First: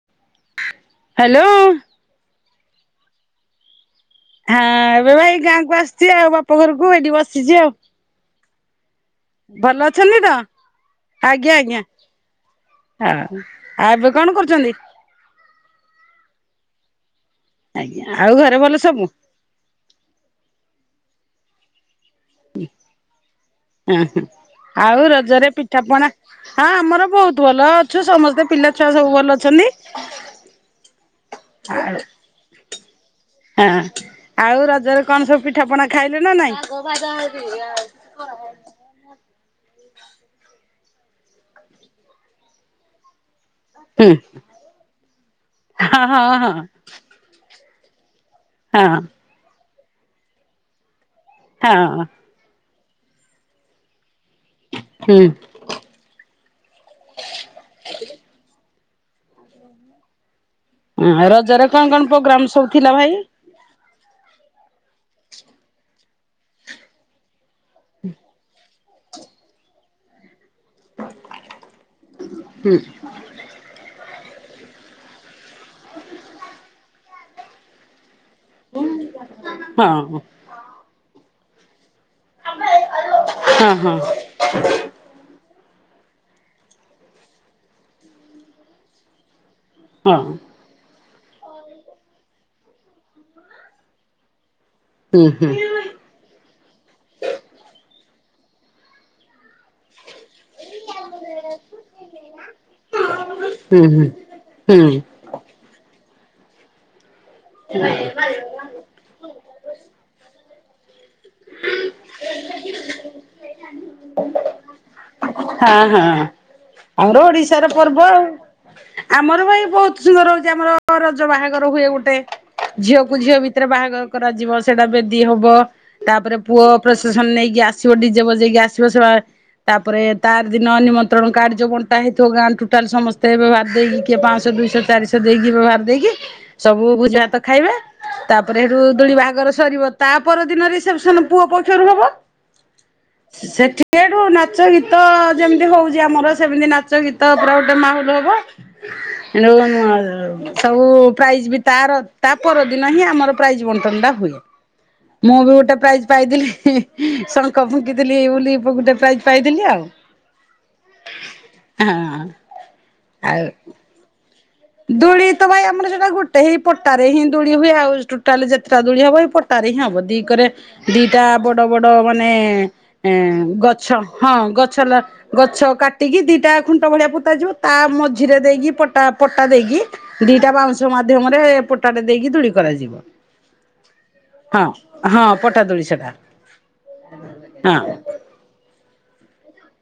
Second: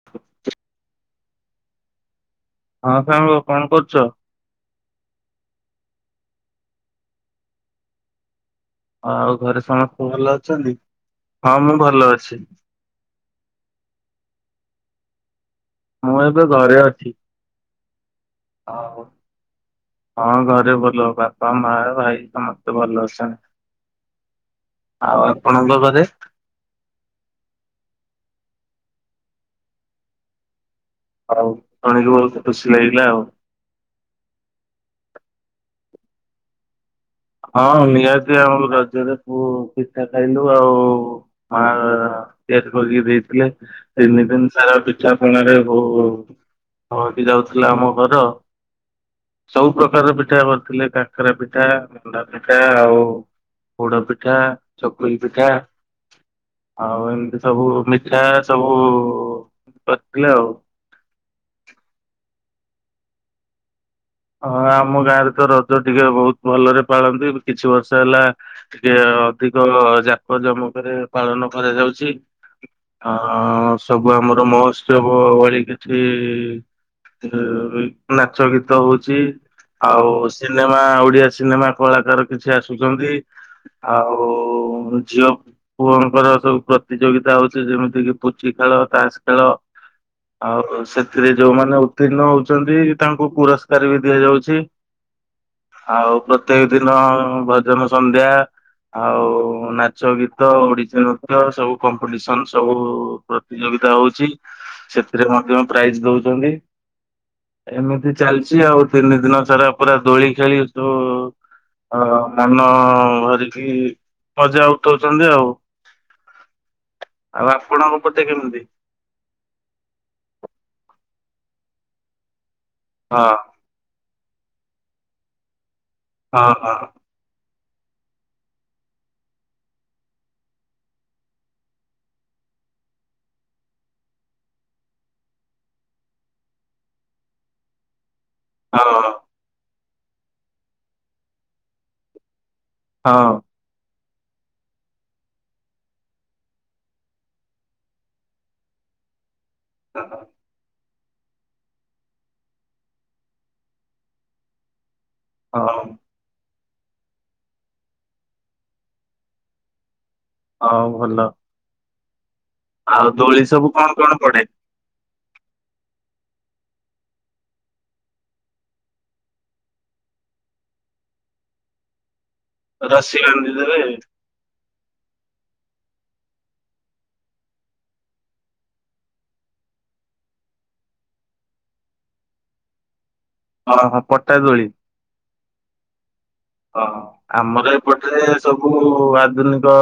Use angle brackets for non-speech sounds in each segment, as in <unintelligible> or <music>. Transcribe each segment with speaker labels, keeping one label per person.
Speaker 1: <unintelligible>
Speaker 2: Hello.
Speaker 1: ହଁ ସାଙ୍ଗ କଣ କରୁଚ?
Speaker 2: ହାଁ ଏବେ ପା ଏଇ ଗାଁକୁ ଆସିଚି ଆଉ, ବାପା ଘରକୁ ଏଇଠି ବସିଚି ଆଉ।
Speaker 1: ହଁ ଆଉ ଘରେ
Speaker 2: ଭଲ
Speaker 1: ସମସ୍ତେ
Speaker 2: ଅଛନ୍ତି ତ
Speaker 1: ଭଲ ଅଛନ୍ତି?
Speaker 2: ଆଜ୍ଞା
Speaker 1: ହଁ ମୁଁ
Speaker 2: ଆଜ୍ଞା
Speaker 1: ଭଲ ଅଛି।
Speaker 2: ହଁ। ଆଉ ଏବେ କଣ କରୁଚନ୍ତି?
Speaker 1: ମୁଁ ଏବେ ଘରେ ଅଛି।
Speaker 2: ଆଜ୍ଞା, ଆଉ ଘରେ ଭଲ
Speaker 1: ଆଉ
Speaker 2: ସବୁ?
Speaker 1: ହଁ ଘରେ ଭଲ, ବାପା, ମା, ଭାଇ ସମସ୍ତେ ଭଲ ଅଛନ୍ତି।
Speaker 2: ଉଁ ଅ ହଁ ଆଉ ରଜରେ
Speaker 1: ଆପଣଙ୍କ
Speaker 2: ପିଠା
Speaker 1: ଘରେ?
Speaker 2: ପଣା ହଁ ଆମର ବହୁତ ଭଲ ଅଛୁ, ସମସ୍ତେ ପିଲା ଛୁଆ ସବୁ ଭଲ ଅଛନ୍ତି।
Speaker 1: ହଉ
Speaker 2: ଆଉ
Speaker 1: ଶୁଣିକି ବହୁତ ଖୁସି ଲାଗିଲା ଆଉ।
Speaker 2: ହଁ ଆଉ, ରଜରେ କଣ ସବୁ ପିଠା ପଣା ଖାଇଲ ନା ନାଇଁ?
Speaker 1: ହଁ ନିହାତି ଆମ ରଜରେ ପିଠା ଖାଇଲୁ ଆଉ ହଁ ତିଆରି କରିକି ଦେଇଥିଲେ।
Speaker 2: ହୁଁ
Speaker 1: ତିନି ଦିନ ସାରା ପିଠାପଣା ରେ ହୋ
Speaker 2: ହଁ
Speaker 1: ହୋ
Speaker 2: ହଁ ହଁ।
Speaker 1: ଭରି ଯାଉଥିଲା ଆମ ଘର।
Speaker 2: ହଁ।
Speaker 1: ସବୁ ପ୍ରକାର ପିଠା କରିଥିଲେ କାକରା ପିଠା
Speaker 2: ହଁ
Speaker 1: କରା ପିଠା ଆଉ ପୋଡ ପିଠା ଚକୁଳି
Speaker 2: ହୁଁ।
Speaker 1: ପିଠା। ଆଉ ଏମିତି ସବୁ ମିଥା ସବୁ କରିଥିଲେ ଆଉ।
Speaker 2: ହୁଁ ରଜରେ କଣ କଣ ପ୍ରୋଗ୍ରାମ ସବୁ ଥିଲା ଭାଇ?
Speaker 1: ହଁ ଆମ ଗାଁ ରେ ତ ରଜ ଟିକେ ବହୁତ ଭଲରେ ପାଳନ୍ତି। କିଛି ବର୍ଷ ହେଲା ଟିକେ ଅଧିକ ଜାକ ଜମକରେ ପାଳନ କରାଯାଉଚି।
Speaker 2: ହଁ
Speaker 1: ହ ସବୁ ଆମର ମହୋତ୍ସବ ଭଳି କିଛି ରେ ରହି ନାଚ ଗୀତ ହଉଚି ଆଉ
Speaker 2: ହଁ
Speaker 1: ସିନେମା ଓଡିଆ ସିନେମା କଳାକାର କିଛି ଆସୁଚନ୍ତି
Speaker 2: ହଁ ହଁ।
Speaker 1: ଆଉ ଝିଅ ପୁଅଙ୍କର ସବୁ ପ୍ରତିଯୋଗିତା ହଉଚି ଯେମିତି କି ପୁଚି ଖେଳ ତାସ ଖେଳ।
Speaker 2: ହଁ
Speaker 1: ଆଉ ସେଥିରେ ଯୋଉମାନେ ଉତ୍ତୀର୍ଣ୍ଣ ହଉଚନ୍ତି ତାଙ୍କୁ ପୁରସ୍ କାର ବି ଦିଆଯାଉଚି।
Speaker 2: ହୁଁ ହୁଁ
Speaker 1: ଆଉ ପ୍ରତ୍ୟେକ ଦିନ ଭଜନ ସନ୍ଧ୍ୟା ଆଉ ନାଚ ଗୀତ ଓଡିଶୀ ନୃତ୍ୟ ସବୁ କମ୍ପିଟିସନ ସବୁ
Speaker 2: ହୁଁ
Speaker 1: ପ୍ରତିଯୋଗିତା
Speaker 2: ହୁଁ
Speaker 1: ହଉଚି।
Speaker 2: ହୁଁ।
Speaker 1: ଥିରେ ମଧ୍ଯ ପ୍ରାଇଜ ଦଉଚନ୍ତି ଏମିତି ଚାଲ ସବୁ ତିନି ଦିନ ସାରା ପୁରା ଦୋଳି ଖେଳି ତୁ ହ ମାନ ଭରିକି ମଜା ଉଠ ଉଠଉ ଚନ୍ତି ଆଉ
Speaker 2: ହଁ ହଁ ଆମର
Speaker 1: ଆଉ
Speaker 2: ଓଡିଶାର
Speaker 1: ଆପଣଙ୍କ
Speaker 2: ପର୍ବ
Speaker 1: ପଟେ
Speaker 2: ଆଉ।
Speaker 1: କେମିତି?
Speaker 2: ଆମର ଭାଇ ବହୁତ ସୁନ୍ଦର ହଉଚି ଆମର ରଜ ବାହାଘର ହୁଏ ଗୋଟେ ଝିଅକୁ
Speaker 1: ହଁ
Speaker 2: ଝିଅ ବି ଥିରେ ବାହାଘର କରାଯିବ। ସେଟା ବେଦୀ ହବ। ତାପରେ
Speaker 1: ହଁ
Speaker 2: ପୁଅ
Speaker 1: ହଁ
Speaker 2: ପ୍ରସ୍ ସେସନ ନେଇକି ଆସିବ ଡିଜେ ବଜେଇକି ଆସିବ ସେବା ତାପରେ ତାର ଦିନ ନିମନ୍ତ୍ରଣ କାର୍ଡ ଯୋଉ ବଣ୍ଟା ହେଇଥିବ ଗାଁ ଟୁଟାଲ ସମେସ୍ତେ ହେବେ ବାଧ୍ୟ ହେଇକି କିଏ ପାଞ୍ଚଶହ ଦୁଇଶହ ଚାରିଶହ ତ ଦେଇକି ବ୍ୟବହାର ଦେଇକି ସବୁ ଭୋଜି ଭାତ ଖାଇବେ। ତାପରେ ସେଠୁ
Speaker 1: ହଁ
Speaker 2: ଦୋଳି ବାହାଘର ସରିବ। ତା ପରଦିନ ରିସେପସନ ପୁଅ ପକ୍ଷରୁ ହବ।
Speaker 1: ହଁ।
Speaker 2: ସେଠି ସେଠୁ ନାଚ ଗୀ ତ ଯେମିତି ହଉଚି ଆମର ସେମିତି ନାଚ ଗୀତ ପୁରା ଗୋଟେ ମାହୋଲ ହବ। ସେଠୁ ହଁ ସବୁ ପ୍ରାଇଜ ବି ତାର ତା ପରଦିନ ହିଁ ଆମର ପ୍ରାଇଜ ବଣ୍ଟନ ଟା ହୁଏ। ମୁଁ ବି ଗୋଟେ
Speaker 1: ହଁ
Speaker 2: ପ୍ରାଇଜ ପାଇଥିଲି। ଶଙ୍ଖ ଫୁଙ୍କିଥିଲି ବୁଲି ଗଟେ ପ୍ରାଇଜ ପାଇଥିଲି ଆଉ।
Speaker 1: ହଉ ଭଲ।
Speaker 2: ହଁ।
Speaker 1: ଆଉ ଦୋଳି ସବୁ କଣ କଣ ପଡେ?
Speaker 2: ଦୁଳି ତ ଭାଇ ଆମର ସେଟା ଗୁଟେ ହିଁ ପଟାରେ ହିଁ ଦୁଳି ହୁଏ ଆଉ ଟୋଟାଲ ଯେତଟା ଦୁଳି ହବ ଏଇ ପଟ୍ ଟା ରେ ହଁ ହବ। ଦିକରେ ଦିଟା ବଡ ବଡ ମାନେ ଏ
Speaker 1: ରସି ବାନ୍ଧିଦେବେ
Speaker 2: ଗଛ ହଁ ଗଛଲ ଗଛ କାଟିକି ଦିଟା ଖୁଣ୍ଟ ଭଳିଆ ପୋତା ଯିବ। ତା ମଝିରେ ଦେଇକି ପଟା ପଟା ଦେଇକି ଦିଟା ବାଉଁଶ ମାଧ୍ୟମରେ ପଟାଟେ ଦେଇକି ଦୂଳି କରାଯିବ।
Speaker 1: ଓହୋ ପଟା
Speaker 2: ହଁ
Speaker 1: ଦୋଳି।
Speaker 2: ହଁ ପଟା ଦୁଳି ସେଟା।
Speaker 1: ହଁ ଆମର
Speaker 2: ହଁ
Speaker 1: ଏପଟେ ସବୁ ଆଧୁନିକ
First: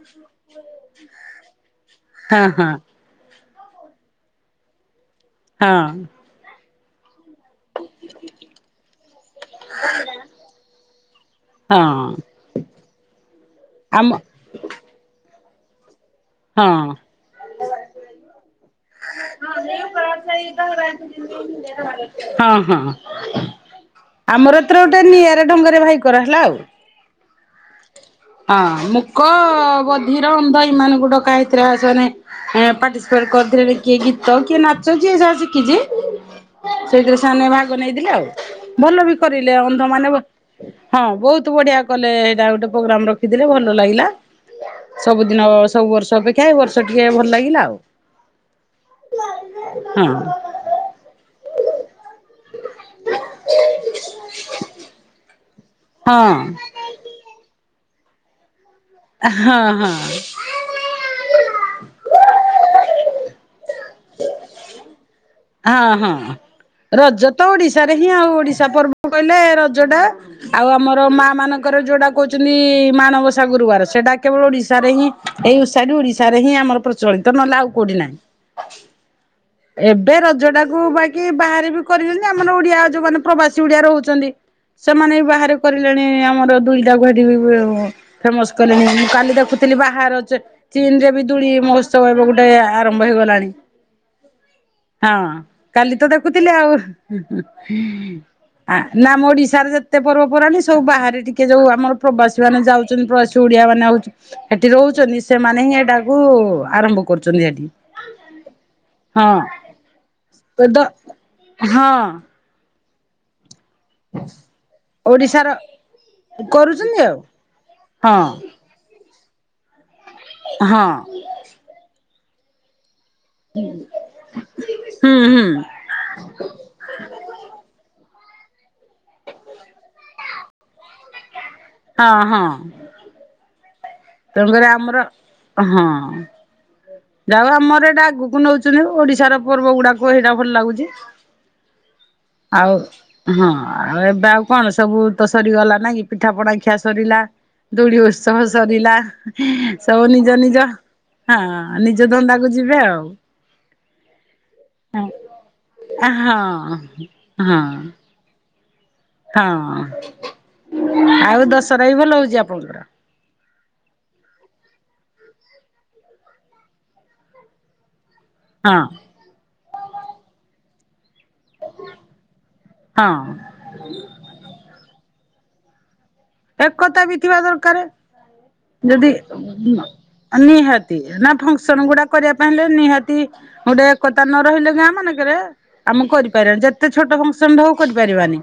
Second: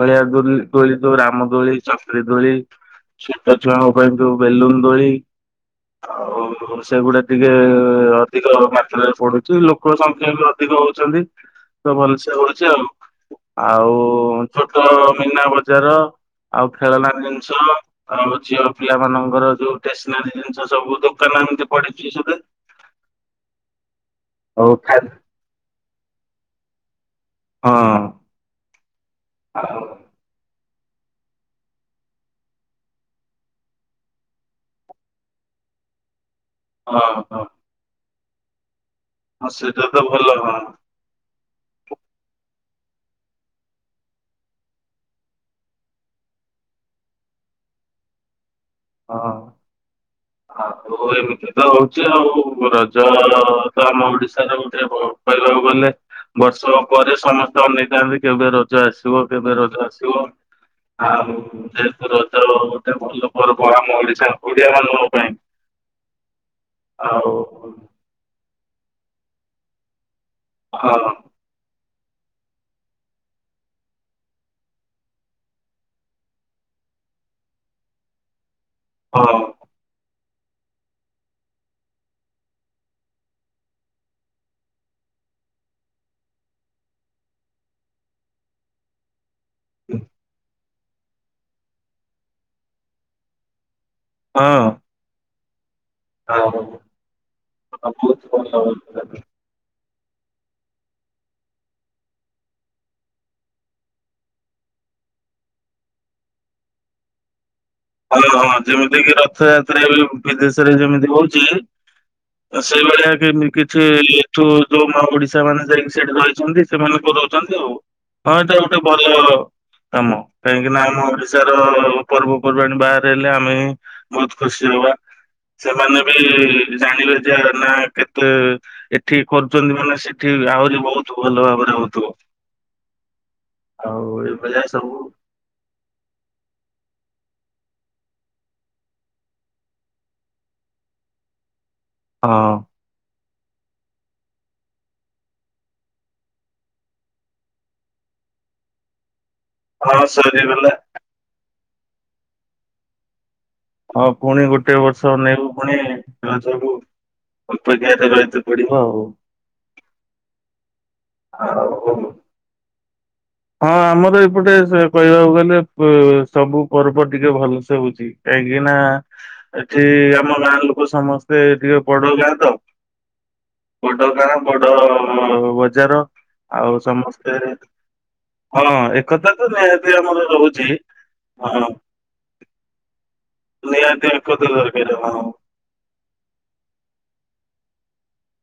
Speaker 1: ଭଳିଆ ଦଳି ଦୋଳି ଯୋ ରାମ ଦୋଳି ଚକ୍ରି
Speaker 2: ହଁ
Speaker 1: ଦୋଳି
Speaker 2: ହଁ।
Speaker 1: ଛଟ ଛୁଆଙ୍କ ପାଇଁ ଯୋଉ ବେଲୁନ ଦୋଳି।
Speaker 2: ହଁ।
Speaker 1: ଆଉ ସେଗୁଡା ଟିକେ ଅଧିକ ମାତ୍ରାରେ ପଡୁଚି। ଲୋକ ସ ଅଧିକ ହଉଚନ୍ତି ତ
Speaker 2: ହଁ
Speaker 1: ଭଲସେ ହଉଚି ଆଉ। ଆଉ
Speaker 2: ଆମ
Speaker 1: ଛୋଟ ମୀନା ବଜାର ଆଉ
Speaker 2: ହଁ
Speaker 1: ଖେଳନା ଜିନିଷ। ଆଉ ଝିଅପିଲା ମାନଙ୍କର ଯୋଉ ଟେସନାରୀ ଜିନିଷ ସବୁ ଦୋକାନ ଏମିତି ପଡିଚି ସଦେ।
Speaker 2: ହଁ ହଁ ଆମର
Speaker 1: ଆଉ
Speaker 2: ଏଥର
Speaker 1: ଖା
Speaker 2: ଗୋଟେ ନିଆରା ଢଙ୍ଗରେ ଭାଇ କରା ହେଲା ଆଉ।
Speaker 1: ହଁ
Speaker 2: ହଁ ମୁକ,
Speaker 1: ଆଉ
Speaker 2: ବଧିର, ଅନ୍ଧ ଏଇ ମାନଙ୍କୁ ଡ଼କା ହେଇଥିଲା। ସେଆନେ ଏଁ ପାର୍ଟିସିପେଟ କରିଥିଲେ ନି କିଏ ଗୀତ କିଏ ନାଚ ଯିଏ ଯାହା ଶିଖିଚି
Speaker 1: ହଁ
Speaker 2: ସେଇଥିରେ
Speaker 1: ହଁ
Speaker 2: ସେଆନେ ଭାଗ ନେଇଥିଲେ ଆଉ। ଭଲ ବି
Speaker 1: ହଁ
Speaker 2: କରିଲେ ଅନ୍ଧ
Speaker 1: ସେଇଟା ତ
Speaker 2: ମାନେ ବ
Speaker 1: ଭଲ
Speaker 2: ହଁ ବହୁତ ବଢିଆ କଲେ ହେଇଟା ଗୋଟେ ପ୍ରୋଗ୍ରାମ ରଖିଥିଲେ ଭଲ ଲାଗିଲା। ସବୁଦିନ ସବୁ ବର୍ଷ ଅପେକ୍ଷା ଏଇ ବର୍ଷ ଟିକେ ଭଲ ଲାଗିଲା ଆଉ।
Speaker 1: ହଁ।
Speaker 2: ହଁ
Speaker 1: ଆଉ ଏମିତି ତ ହଉଚି ଆଉ ରଜ ତ ଆମ ଓଡିଶାର ଗୋଟେ କହିବାକୁ ଗଲେ
Speaker 2: ହଁ
Speaker 1: ବର୍ଷକ ପରେ ସମସ୍ତେ ଅନେଇ ଥାଆନ୍ତି କେବେ ରଜ ଆସିବ
Speaker 2: ହଁ
Speaker 1: କେବେ ରଜ
Speaker 2: ହଁ
Speaker 1: ଆସିବ? ଆଉ ଯେହେତୁ ରଜ ଗୋଟେ ଭଲ ପର୍ବ ଆମ ଓଡିଶା ଓଡିଆ ମାନଙ୍କ ପାଇଁ
Speaker 2: ହଁ ହଁ ରଜ
Speaker 1: ଆଉ
Speaker 2: ତ ଓଡିଶାରେ ହିଁ ଆଉ ଓଡିଶା ପର୍ବ କହିଲେ ରଜଟା। ଆଉ
Speaker 1: ହଁ
Speaker 2: ଆମର ମା ମାନଙ୍କ ଙ୍କର ଯୋଉଟା କହୁଚନ୍ତି ମାଣବସା ଗୁରୁବାର ସେଟା କେବଳ ଓଡିଶାରେ ହିଁ ଏଇ ଉଷାଟି ଓଡିଶାରେ ହିଁ ଆମର ପ୍ର ଚଳିତ ନହେଲେ ଆଉ କୋଉଠି ନାଇଁ।
Speaker 1: ହଁ।
Speaker 2: ଏବେ ରଜ ଟାକୁ ବାକି ବାହାରେ ବି କରିଚନ୍ତି ଆମର ଓଡିଆ ଯୋଉ ମାନେ ପ୍ରବାସୀ ଓଡିଆ ରହୁଚନ୍ତି ସେମାନେ ବି ବାହାରେ କରିଲେଣି ଆମର ଦୁଇଟାକୁ ହେଟି ବ ଫେମସ କଲେଣି ମୁଁ କାଲି ଦେଖୁଥୀ ଥିଲି ବାହାର ଚ -ଚୀନ ରେ ବି ଦୂଳି ମହୋତ୍ସବ ଏବେ ଗୋଟେ ଆରମ୍ଭ ହେଇଗଲାଣି।
Speaker 1: ହଁ।
Speaker 2: ହଁ କାଲି ତ ଦେଖୁଥିଲି ଆଉ।
Speaker 1: ବହୁତ ଭଲ ହଁ
Speaker 2: ଆ ନା ମ ଓଡିଶାର ଯେ ତେ ପର୍ବ ପର୍ବାଣୀ ସବୁ ବାହାରେ ଟିକେ ଯଉଁ ଆମର ପ୍ରବାସୀ ମାନେ ଯାଉଚନ୍ତି ପ୍ରବାସୀ ଓଡ଼ିଆ ମାନେ ଆଉଚି ସେଠି ରହୁଚନ୍ତି ସେମାନେ ହିଁ ଏଟାକୁ ଆରମ୍ଭ କରୁଚନ୍ତି ଏଠି।
Speaker 1: ହଁ ହଁ ଯେମିତି କିି ରଥଯାତ୍ରା ଏବେ ବିଦେଶରେ
Speaker 2: ତ
Speaker 1: ଯେମିତି ହଉଚି
Speaker 2: ହଁ
Speaker 1: ତ ସେଇଭଳିଆ ଏବେ ଏମିକି ଚି ଏଠୁ ଯୋଉ ମାନ ଓଡିଶା
Speaker 2: ଓଡିଶାର
Speaker 1: ମାନେ ଯାଇକି ସେଠି ରହିଚନ୍ତି
Speaker 2: କରୁଛନ୍ତି
Speaker 1: ସେମାନେ
Speaker 2: ଆଉ
Speaker 1: କରଉଚନ୍ତି ଆଉ। ହଁ ଏଟା ଗୋଟେ ଭଲ କାମ କାହିଁକି ନା
Speaker 2: ହଁ
Speaker 1: ଆମ ଓଡିଶାର ପର୍ବପର୍ବାଣିୀ ବାହାର ଏ ହେଲେ ଆମେ ବହୁତ ଖୁସି ହବା।
Speaker 2: ହୁଁ ହୁଁ
Speaker 1: ସେମାନେ ବି ଜାଣିବେ ଯେ ଆର ନା କେତେ ଏଠି କରୁଚନ୍ତି ମାନେ ସେଠି ଆହୁରି ବହୁତ ଭଲ ଭାବରେ
Speaker 2: ହଁ
Speaker 1: ହଉଥିବ।
Speaker 2: ହଁ
Speaker 1: ଆଉ ଏ
Speaker 2: ତେଣୁକରି ଆମର ହଁ। ଯାହଉ ଆମର ଏଇଟା ଆଗକୁ ନଉଚନ୍ତି ଓଡିଶାର ପର୍ବ ଗୁଡାକ ହେଇଟା ଭଲ ଲାଗୁଚି।
Speaker 1: <inaudible>
Speaker 2: ଆଉ ହଁ ଆଉ ଏବେ ଆଉ କଣ ସବୁ ତ ସରିଗଲା ନାଇ କି ପିଠାପଣା ଖିଆ ସରିଲା। ଦୁଳି ଉତ୍ସବ ସରିଲା
Speaker 1: ହଁ
Speaker 2: ସବୁ ନିଜ ନିଜ
Speaker 1: ସରିଗଲା
Speaker 2: ହଁ ନିଜ ଧନ୍ଦା କୁ ଯିବେ ଆଉ।
Speaker 1: ହଁ ପୁଣି ଗୋଟେ ବର୍ଷ ଅନେଇବୁ ପୁଣି ରଜକୁ
Speaker 2: ହଁ। ହଁ
Speaker 1: ଅପେକ୍ଷା କରି ରହିଥିବୁ। ପଡିବ ଆଉ।
Speaker 2: ହଁ ଆଉ ଦଶହରା ବି ଭଲ ହଉଚି ଆପଣଙ୍କର?
Speaker 1: ହଁ ଆମର ଏପଟେ ସ କହିବାକୁ ଗଲେ ପ ସବୁ ପର୍ବ ଟିକେ ଭଲସେ ହଉଚି। କାହିଁକି ନା
Speaker 2: ହଁ
Speaker 1: ଏଠି ଆମ ଗାଁ ଲୋକ ସମସ୍ତେ ଟିକେ ବଡ ଗାଁ ତ
Speaker 2: ହଁ
Speaker 1: ବଡ ଗାଁ ବଡ ବଜାର। ଆଉ
Speaker 2: ଏକତା ବି
Speaker 1: ସମସ୍ତେ
Speaker 2: ଥିବା ଦରକାର।
Speaker 1: ହଁ
Speaker 2: ଯଦି
Speaker 1: ଏକତା ତ ନିହାତି ଆମର
Speaker 2: ଉଁ
Speaker 1: ରହୁଛି
Speaker 2: ନିହାତି ନା
Speaker 1: ହଁ
Speaker 2: ଫଙ୍କସନ ଗୁଡା କରିବା ପାଇଁ ହେଲେ ନିହାତି ତି ଗୋଟେ
Speaker 1: ନିହାତି
Speaker 2: ଏକତା ନ ରହିଲେ ଗାଁ
Speaker 1: ଦରକାର ହଁ
Speaker 2: ମାନଙ୍କରେ ଆମେ କରିପାରିବାନି ଯେତେ ଛୋଟ ଫଙ୍କସନଟେ ହଉ କରିପାରିବାନି।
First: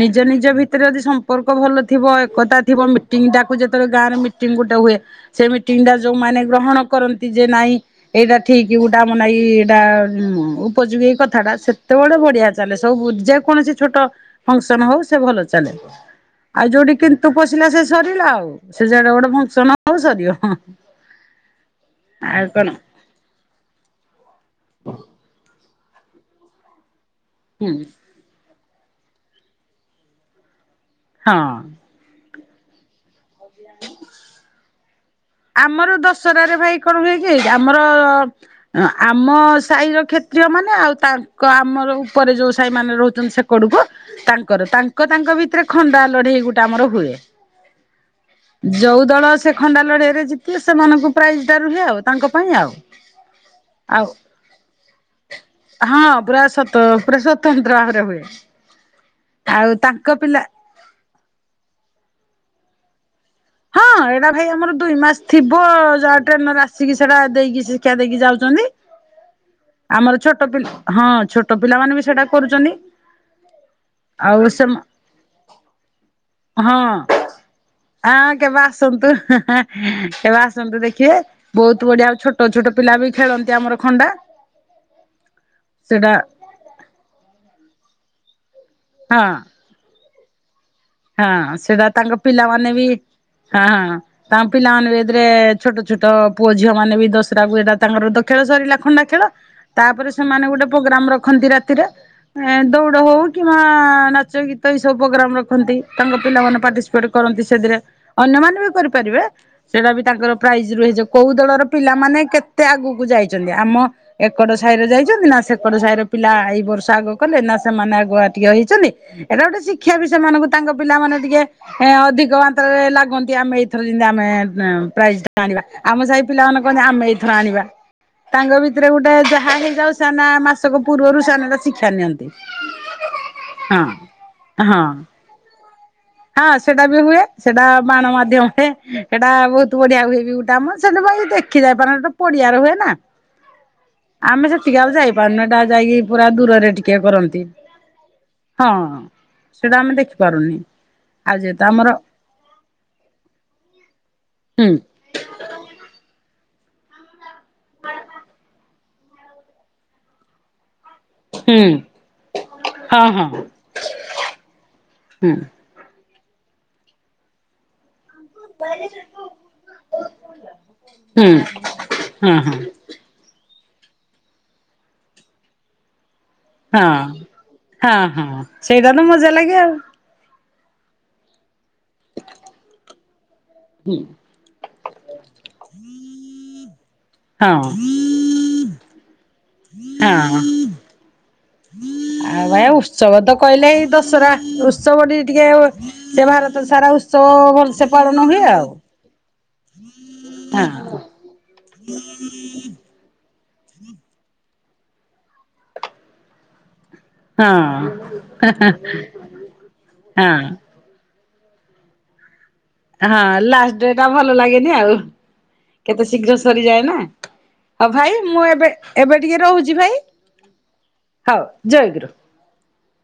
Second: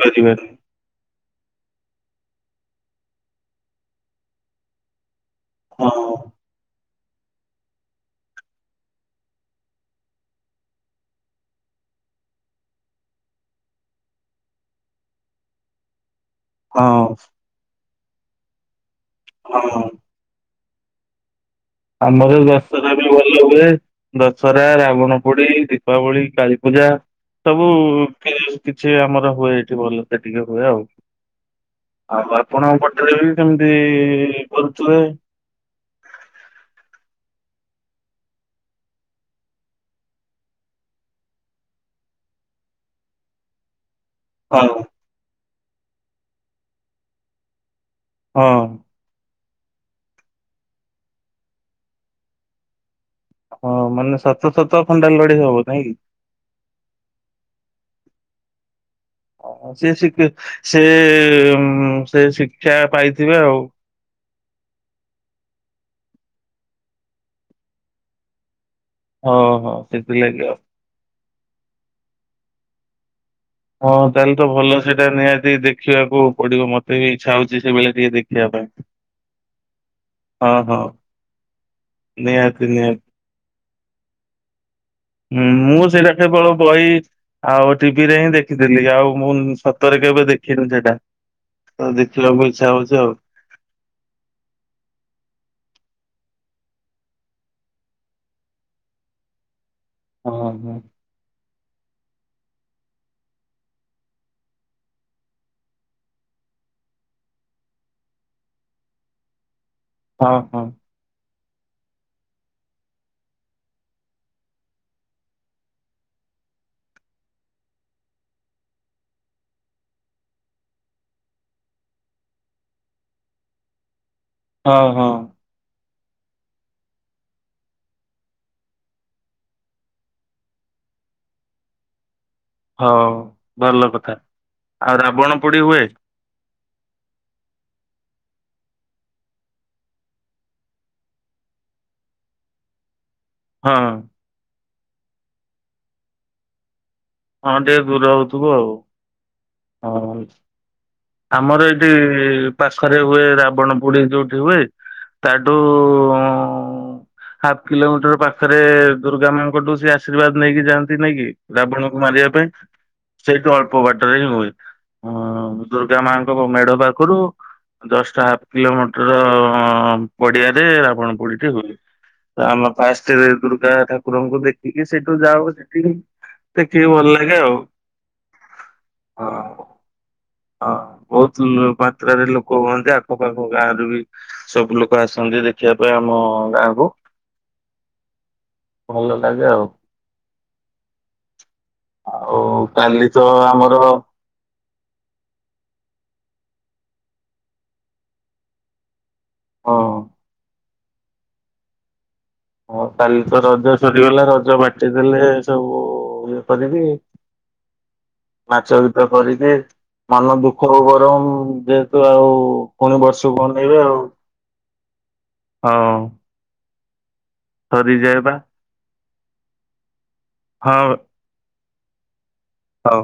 Speaker 2: ନିଜ ନିଜ ଭିତ ତରେ ଯଦି ସମ୍ପର୍କ ଭଲ ଥିବ। ଏକତା ଥିବ ମିଟିଂଟାକୁ ଯେତେବେଳେ ଗାଁରେ ମିଟିଂ ଗୋଟେ ହୁଏ ସେ ମିଟିଙ୍ଗ ଟା
Speaker 1: ହଁ।
Speaker 2: ଯୋଉମାନେ ଗ୍ରହଣ କରନ୍ତି ଯେ ନାଇଁ ଏଇଟା ଠିକ ଗୋଟା ଆମ ଲାଗି ଏଇଟା ଉପଯୋଗୀ କଥାଟା ସେତେ ବେଳେ ବଢିଆ ଚାଲେ ସବୁ ଯେକୌଣସି ଛୋଟ ଫଙ୍କସନ ହଉ ସେ ଭଲ ଚାଲେ। ଆଉ ଯୋଉଠି
Speaker 1: ହଁ
Speaker 2: କିନ୍ତୁ ପଶିଲା ସେ ସରିଲା ଆଉ। ସେ ଯେଡେ ବଡ ଫଙ୍କସନ
Speaker 1: ହଁ
Speaker 2: ହଉ ସରିବ। ହଁ।
Speaker 1: ଆମର ରାସ୍ତାରେ ବି ଭଲ ହୁଏ। ଦଶହରା, ରାବଣ ପୋଡି, ଦୀପାବଳି, କାଳୀପୂଜା। ସବୁ
Speaker 2: ହୁଁ
Speaker 1: କେଶ୍ କିଛି ଆମର ହୁଏ ଏଇଠି ଭଲ ସେ ଟିକେ ହୁଏ ଆଉ।
Speaker 2: ହଁ।
Speaker 1: ଆଉ ଆପଣଙ୍କ ପଟ ରେ ବି ସେମିତି କରୁଥିବେ?
Speaker 2: ଆମର ଦଶହରାରେ ଭାଇ କଣ ହୁଏ କି ଆମର ହଁ ଆମ ସାହିର କ୍ଷେତ୍ରୀୟମାନେ ଆଉ ତାଙ୍କ ଆମର ଉପରେ ଯଉଁ ସାହିମାନେ ରହୁଚନ୍ତି ସେକଡ଼କୁ
Speaker 1: ହଁ
Speaker 2: ତାଙ୍କର ତାଙ୍କ ତାଙ୍କ ଭିତରେ ଖଣ୍ଡା ଲଢେଇ ଗୋଟେ ଆମର ହୁଏ।
Speaker 1: ହଁ।
Speaker 2: ଯୋଉ ଦଳ ସେ ଖଣ୍ଡା ଲଢେଇରେ ଜିତିଲେ ସେମାନଙ୍କୁ ପ୍ରାଇଜଟା ରୁହେ ଆଉ ତାଙ୍କ ପାଇଁ ଆଉ।
Speaker 1: ହଁ
Speaker 2: ଆଉ
Speaker 1: ମାନେ ସାତ ଥର ତ ଖଣ୍ଡାଲ ଲଢେଇ ହବ ନାଇଁ କି?
Speaker 2: ହଁ ବ୍ରସ ତ ପୁରା ସ୍ଵତନ୍ତ୍ର ଭାବରେ ହୁଏ। ଆଉ
Speaker 1: ଓ ସେ
Speaker 2: ତାଙ୍କ
Speaker 1: ଶିଖେ
Speaker 2: ପିଲା
Speaker 1: ସେ ଉଁ ସେ ଶିକ୍ଷା ପାଇଥିବେ ଆଉ।
Speaker 2: ହଁ ଏଇଟା ଭାଇ ଆମର ଦୁଇ ମାସ ଥିବ ଯାହା ଟ୍ରେନର ଆସିକି ସେଇଟା ଦେଇକି ଶିକ୍ଷା ଦେଇକି ଯାଉଚନ୍ତି।
Speaker 1: ହଁ ହଁ
Speaker 2: ଆମର
Speaker 1: ସେଥିଲାଗି
Speaker 2: ଛୋଟ
Speaker 1: ଆଉ।
Speaker 2: ପିଲା ହଁ ଛୋଟ ପିଲାମାନୋନେ ବି ସେଇଟା କରୁଚନ୍ତି।
Speaker 1: ହଁ ତାହେଲେ ତ ଭଲ ସେଇଟା ନିହାତି ଦେଖିବାକୁ ପଡିବ ମୋତେ ବି ଇଚ୍ଛା ହଉଚି ସେଭଳିଆ।
Speaker 2: ହଁ କେବେ ଆସନ୍ତୁ କେବେ
Speaker 1: ହଁ
Speaker 2: ଆସନ୍ତୁ
Speaker 1: ହଁ।
Speaker 2: ଦେଖିବେ। ବହୁତ ବଢିଆ ଆଉ ଛୋଟ
Speaker 1: ନିହାତି
Speaker 2: ଛୋଟ ପିଲା
Speaker 1: ନିହାତି
Speaker 2: ବି ଖେଳନ୍ତି ଆମର ଖଣ୍ଡା।
Speaker 1: ହୁଁ ମୁଁ ସେଇଟା କେବଳ ବହି ଆଉ ଟିଭିରେ ହିଁ ଦେଖିଥିଲି ଆଉ ମୁଁ
Speaker 2: ହଁ।
Speaker 1: ସତ୍ ତରେ କେବେ ଦେଖିନି ସେଟା।
Speaker 2: ହଁ ସେଇଟା ତାଙ୍କ ପିଲାମାନେ ବି
Speaker 1: ଆଉ।
Speaker 2: ହଁ ହଁ। ତାଙ୍କ ପିଲାମାନେରେ ଯେତେଳେ ଛୋଟ ଛୋଟ ପୁଅ ଝିଅ ମାନେ ବି ଦଶରାକୁ ଏଇଟା ତାଙ୍କର ଖେଳ ସରିଲା ଖଣ୍ଡା ଖେଳ। ତାପରେ ସେମାନେ
Speaker 1: ହଁ
Speaker 2: ଗୋଟେ
Speaker 1: ହଁ।
Speaker 2: ପ୍ରୋଗ୍ରାମ ରଖନ୍ତି ରାତିରେ ଏ ଦୌଡ଼ ହଉ କିମ୍ବା ନାଚ ଗୀତ ଏଇ ସବୁ ପୋଗ୍ରାମ ରଖନ୍ତି। ତାଙ୍କ ପିଲାମାନେ ପାର୍ଟିସିପେଟ କରନ୍ତି ସେଥିରେ ଅନ୍ୟମାନେ ବି କରିପାରିବେ। ସେଇଟା ବି ତାଙ୍କର
Speaker 1: ହଁ ହଁ
Speaker 2: ପ୍ରାଇଜ ରୁହେ ଯେ କୋଉ ଦଳର ପିଲାମାନେ କେତେ ଆଗକୁ ଯାଇଚନ୍ତି ଆମ ଏକଡ ସାହିରେ ଯାଇଚନ୍ତି ନା ସେକଡ ସାହିରେ ପିଲା ଏଇ ବର୍ଷ ଆଗ କଲେ ନା ସେମାନେ ଆଗୁଆ ଟିକେ ହେଇଚନ୍ତି ଏଇଟା ଗୋଟେ ଶିକ୍ଷା ବି ସେମାନଙ୍କୁ ତାଙ୍କ ପିଲା ମାନେ ଟିକେ ଏ ଅଧିକ ମାତ୍ରା ରେ ଲାଗନ୍ତି ଆମେ ଏଇଥର ଯେମତି ଆମେ
Speaker 1: ହଁ
Speaker 2: ଏ
Speaker 1: ହଁ
Speaker 2: ପ୍ରାଇଜ ଆଣିବା ଆମ ସାଇ ପିଲାମାନେ କହନ୍ତି ଆମେ ଏଇଥର ଆଣିବା। ତାଙ୍କ ଭିତରେ ଗୋଟେ ଯାହା ହେଇଯାଉ ସେମାନେ ମାସକ ପୂର୍ବରୁ ସାନା ଟା ଶିକ୍ଷା ନିଅନ୍ତି।
Speaker 1: ହଉ
Speaker 2: ହଁ
Speaker 1: ଭଲ କଥା।
Speaker 2: ହଁ।
Speaker 1: ଆଉ ରାବଣ ପୋଡି ହୁଏ?
Speaker 2: ହଁ ସେଟା ବି ହୁଏ। ସେଟା ବାଣ ମାଧ୍ୟମରେ ସେଇଟା ବହୁତ ବଢିଆ ହୁଏ ବି ଗୋଟେ ଆମ ସେଠି ପାଇଁ ଏତେ ଖିଲ ପାନ ଟା ପଡିଆରେ ହୁଏ ନା?
Speaker 1: ହଁ।
Speaker 2: ଆମେ ସେତିକି ଆଉ ଯାଇପାରୁନୁ। ଏଇଟା ଯାଇକି ପୁରା ଦୂରରେ ଟିକେ କରନ୍ତି।
Speaker 1: ହଁ ଟିକେ ଦୂର ହଉଥିବ
Speaker 2: ହଁ
Speaker 1: ଆଉ
Speaker 2: ସେଟା ଆମେ
Speaker 1: ହଁ।
Speaker 2: ଦେଖିପାରୁନି। ଆଉ ଯେହେତୁ
Speaker 1: ଆମର ଏଇଠି ପାଖରେ ହୁଏ ରାବଣ ପୋଡି ଯୋଉଠି ହୁଏ।
Speaker 2: ହୁଁ
Speaker 1: ତାଠୁ ହାଫ୍ କିଲୋମିଟର ପାଖରେ ଦୁର୍ଗା ମାଆଙ୍କଠୁ ସେ ଆଶୀର୍ବାଦ ନେଇକି ଯାଆନ୍ତି ନାଇକି
Speaker 2: ହୁଁ
Speaker 1: ରାବଣ କରିବା ପାଇଁ
Speaker 2: ହଁ ହଁ।
Speaker 1: ସେଇଠୁ ଅଳ୍ପ ବାଟରେ ହିଁ ହୁଏ।
Speaker 2: ହୁଁ
Speaker 1: ଆଁ ଦୁର୍ଗା ମାଙ୍କ ମେଢ ପାଖରୁ ଦଶଟା ହା କିଲୋମିଟର ପଡିଆରେ ରାବଣ
Speaker 2: ହୁଁ
Speaker 1: ପୋଡିଟି ହୁଏ।
Speaker 2: ହଁ
Speaker 1: ତ
Speaker 2: ହଁ
Speaker 1: ଆମ ଫାଷ୍ଟରେ ଦୁର୍ଗା ଠାକୁରଙ୍କୁ ଦେଖିକି ସେଇଠୁ ଯାଉ ସେଠିକି
Speaker 2: ହଁ
Speaker 1: ଦେଖିକି ଭଲ ଲାଗେ ଆଉ।
Speaker 2: ହଁ ହଁ ସେଇଟା ତ
Speaker 1: ହଁ
Speaker 2: ମଜା ଲାଗେ ଆଉ।
Speaker 1: ହଁ ବହୁତ ମାତ୍ରାରେ ଲୋକ ହୁଅନ୍ତି। ଆଖପାଖ ଗାଁରୁ
Speaker 2: ହଁ
Speaker 1: ବି ସବୁ ଲୋକ ଆସନ୍ତି ଦେଖିବା ପାଇଁ ଆମ ଗାଁକୁ।
Speaker 2: ହଁ।
Speaker 1: ଭଲ ଲାଗେ ଆଉ।
Speaker 2: ତାଅଁ। ଆଉ ଭାଇ ଉତ୍ସବ ତ କହିଲେ ଏଇ ଦଶହରା ଉ ଉତ୍ସବ ଟ ଟିକେ ସେ ଭାରତ ସାରା ଉତ୍ସବ ଭଲସେ ପାଳନ ହୁଏ ଆଉ।
Speaker 1: ହଁ
Speaker 2: ହଁ।
Speaker 1: ହଁ କାଲି ତ ରଜ ସରିଗଲା ରଜ ବାଟିଦେଲେ ସବୁ ଇଏ କରି କି
Speaker 2: ହଁ
Speaker 1: ନାଚ ଗୀତ କରିକି ମନ ଦୁଃଖ
Speaker 2: ହଁ
Speaker 1: ବରଂ ଯେ ତୁ ଆଉ ପୁଣି
Speaker 2: ହଁ
Speaker 1: ବର୍ଷକୁ
Speaker 2: ଲାଷ୍ଟ
Speaker 1: ଅନେଇବେ
Speaker 2: ଡେଟ
Speaker 1: ଆଉ।
Speaker 2: ଆ ଭଲ ଲାଗେନି ଆଉ
Speaker 1: ହଉ
Speaker 2: କେତେ ଶୀଘ୍ର ସରିଯାଏ ନା। ହଁ
Speaker 1: ସରିଯାଏ
Speaker 2: ଭାଇ
Speaker 1: ବା
Speaker 2: ମୁଁ ଏବେ ଏବେ ଟିକେ ରହୁଛି ଭାଇ।
Speaker 1: ହଁ।
Speaker 2: ହଉ ଜୟ ଗୁରୁ।
Speaker 1: ହଉ।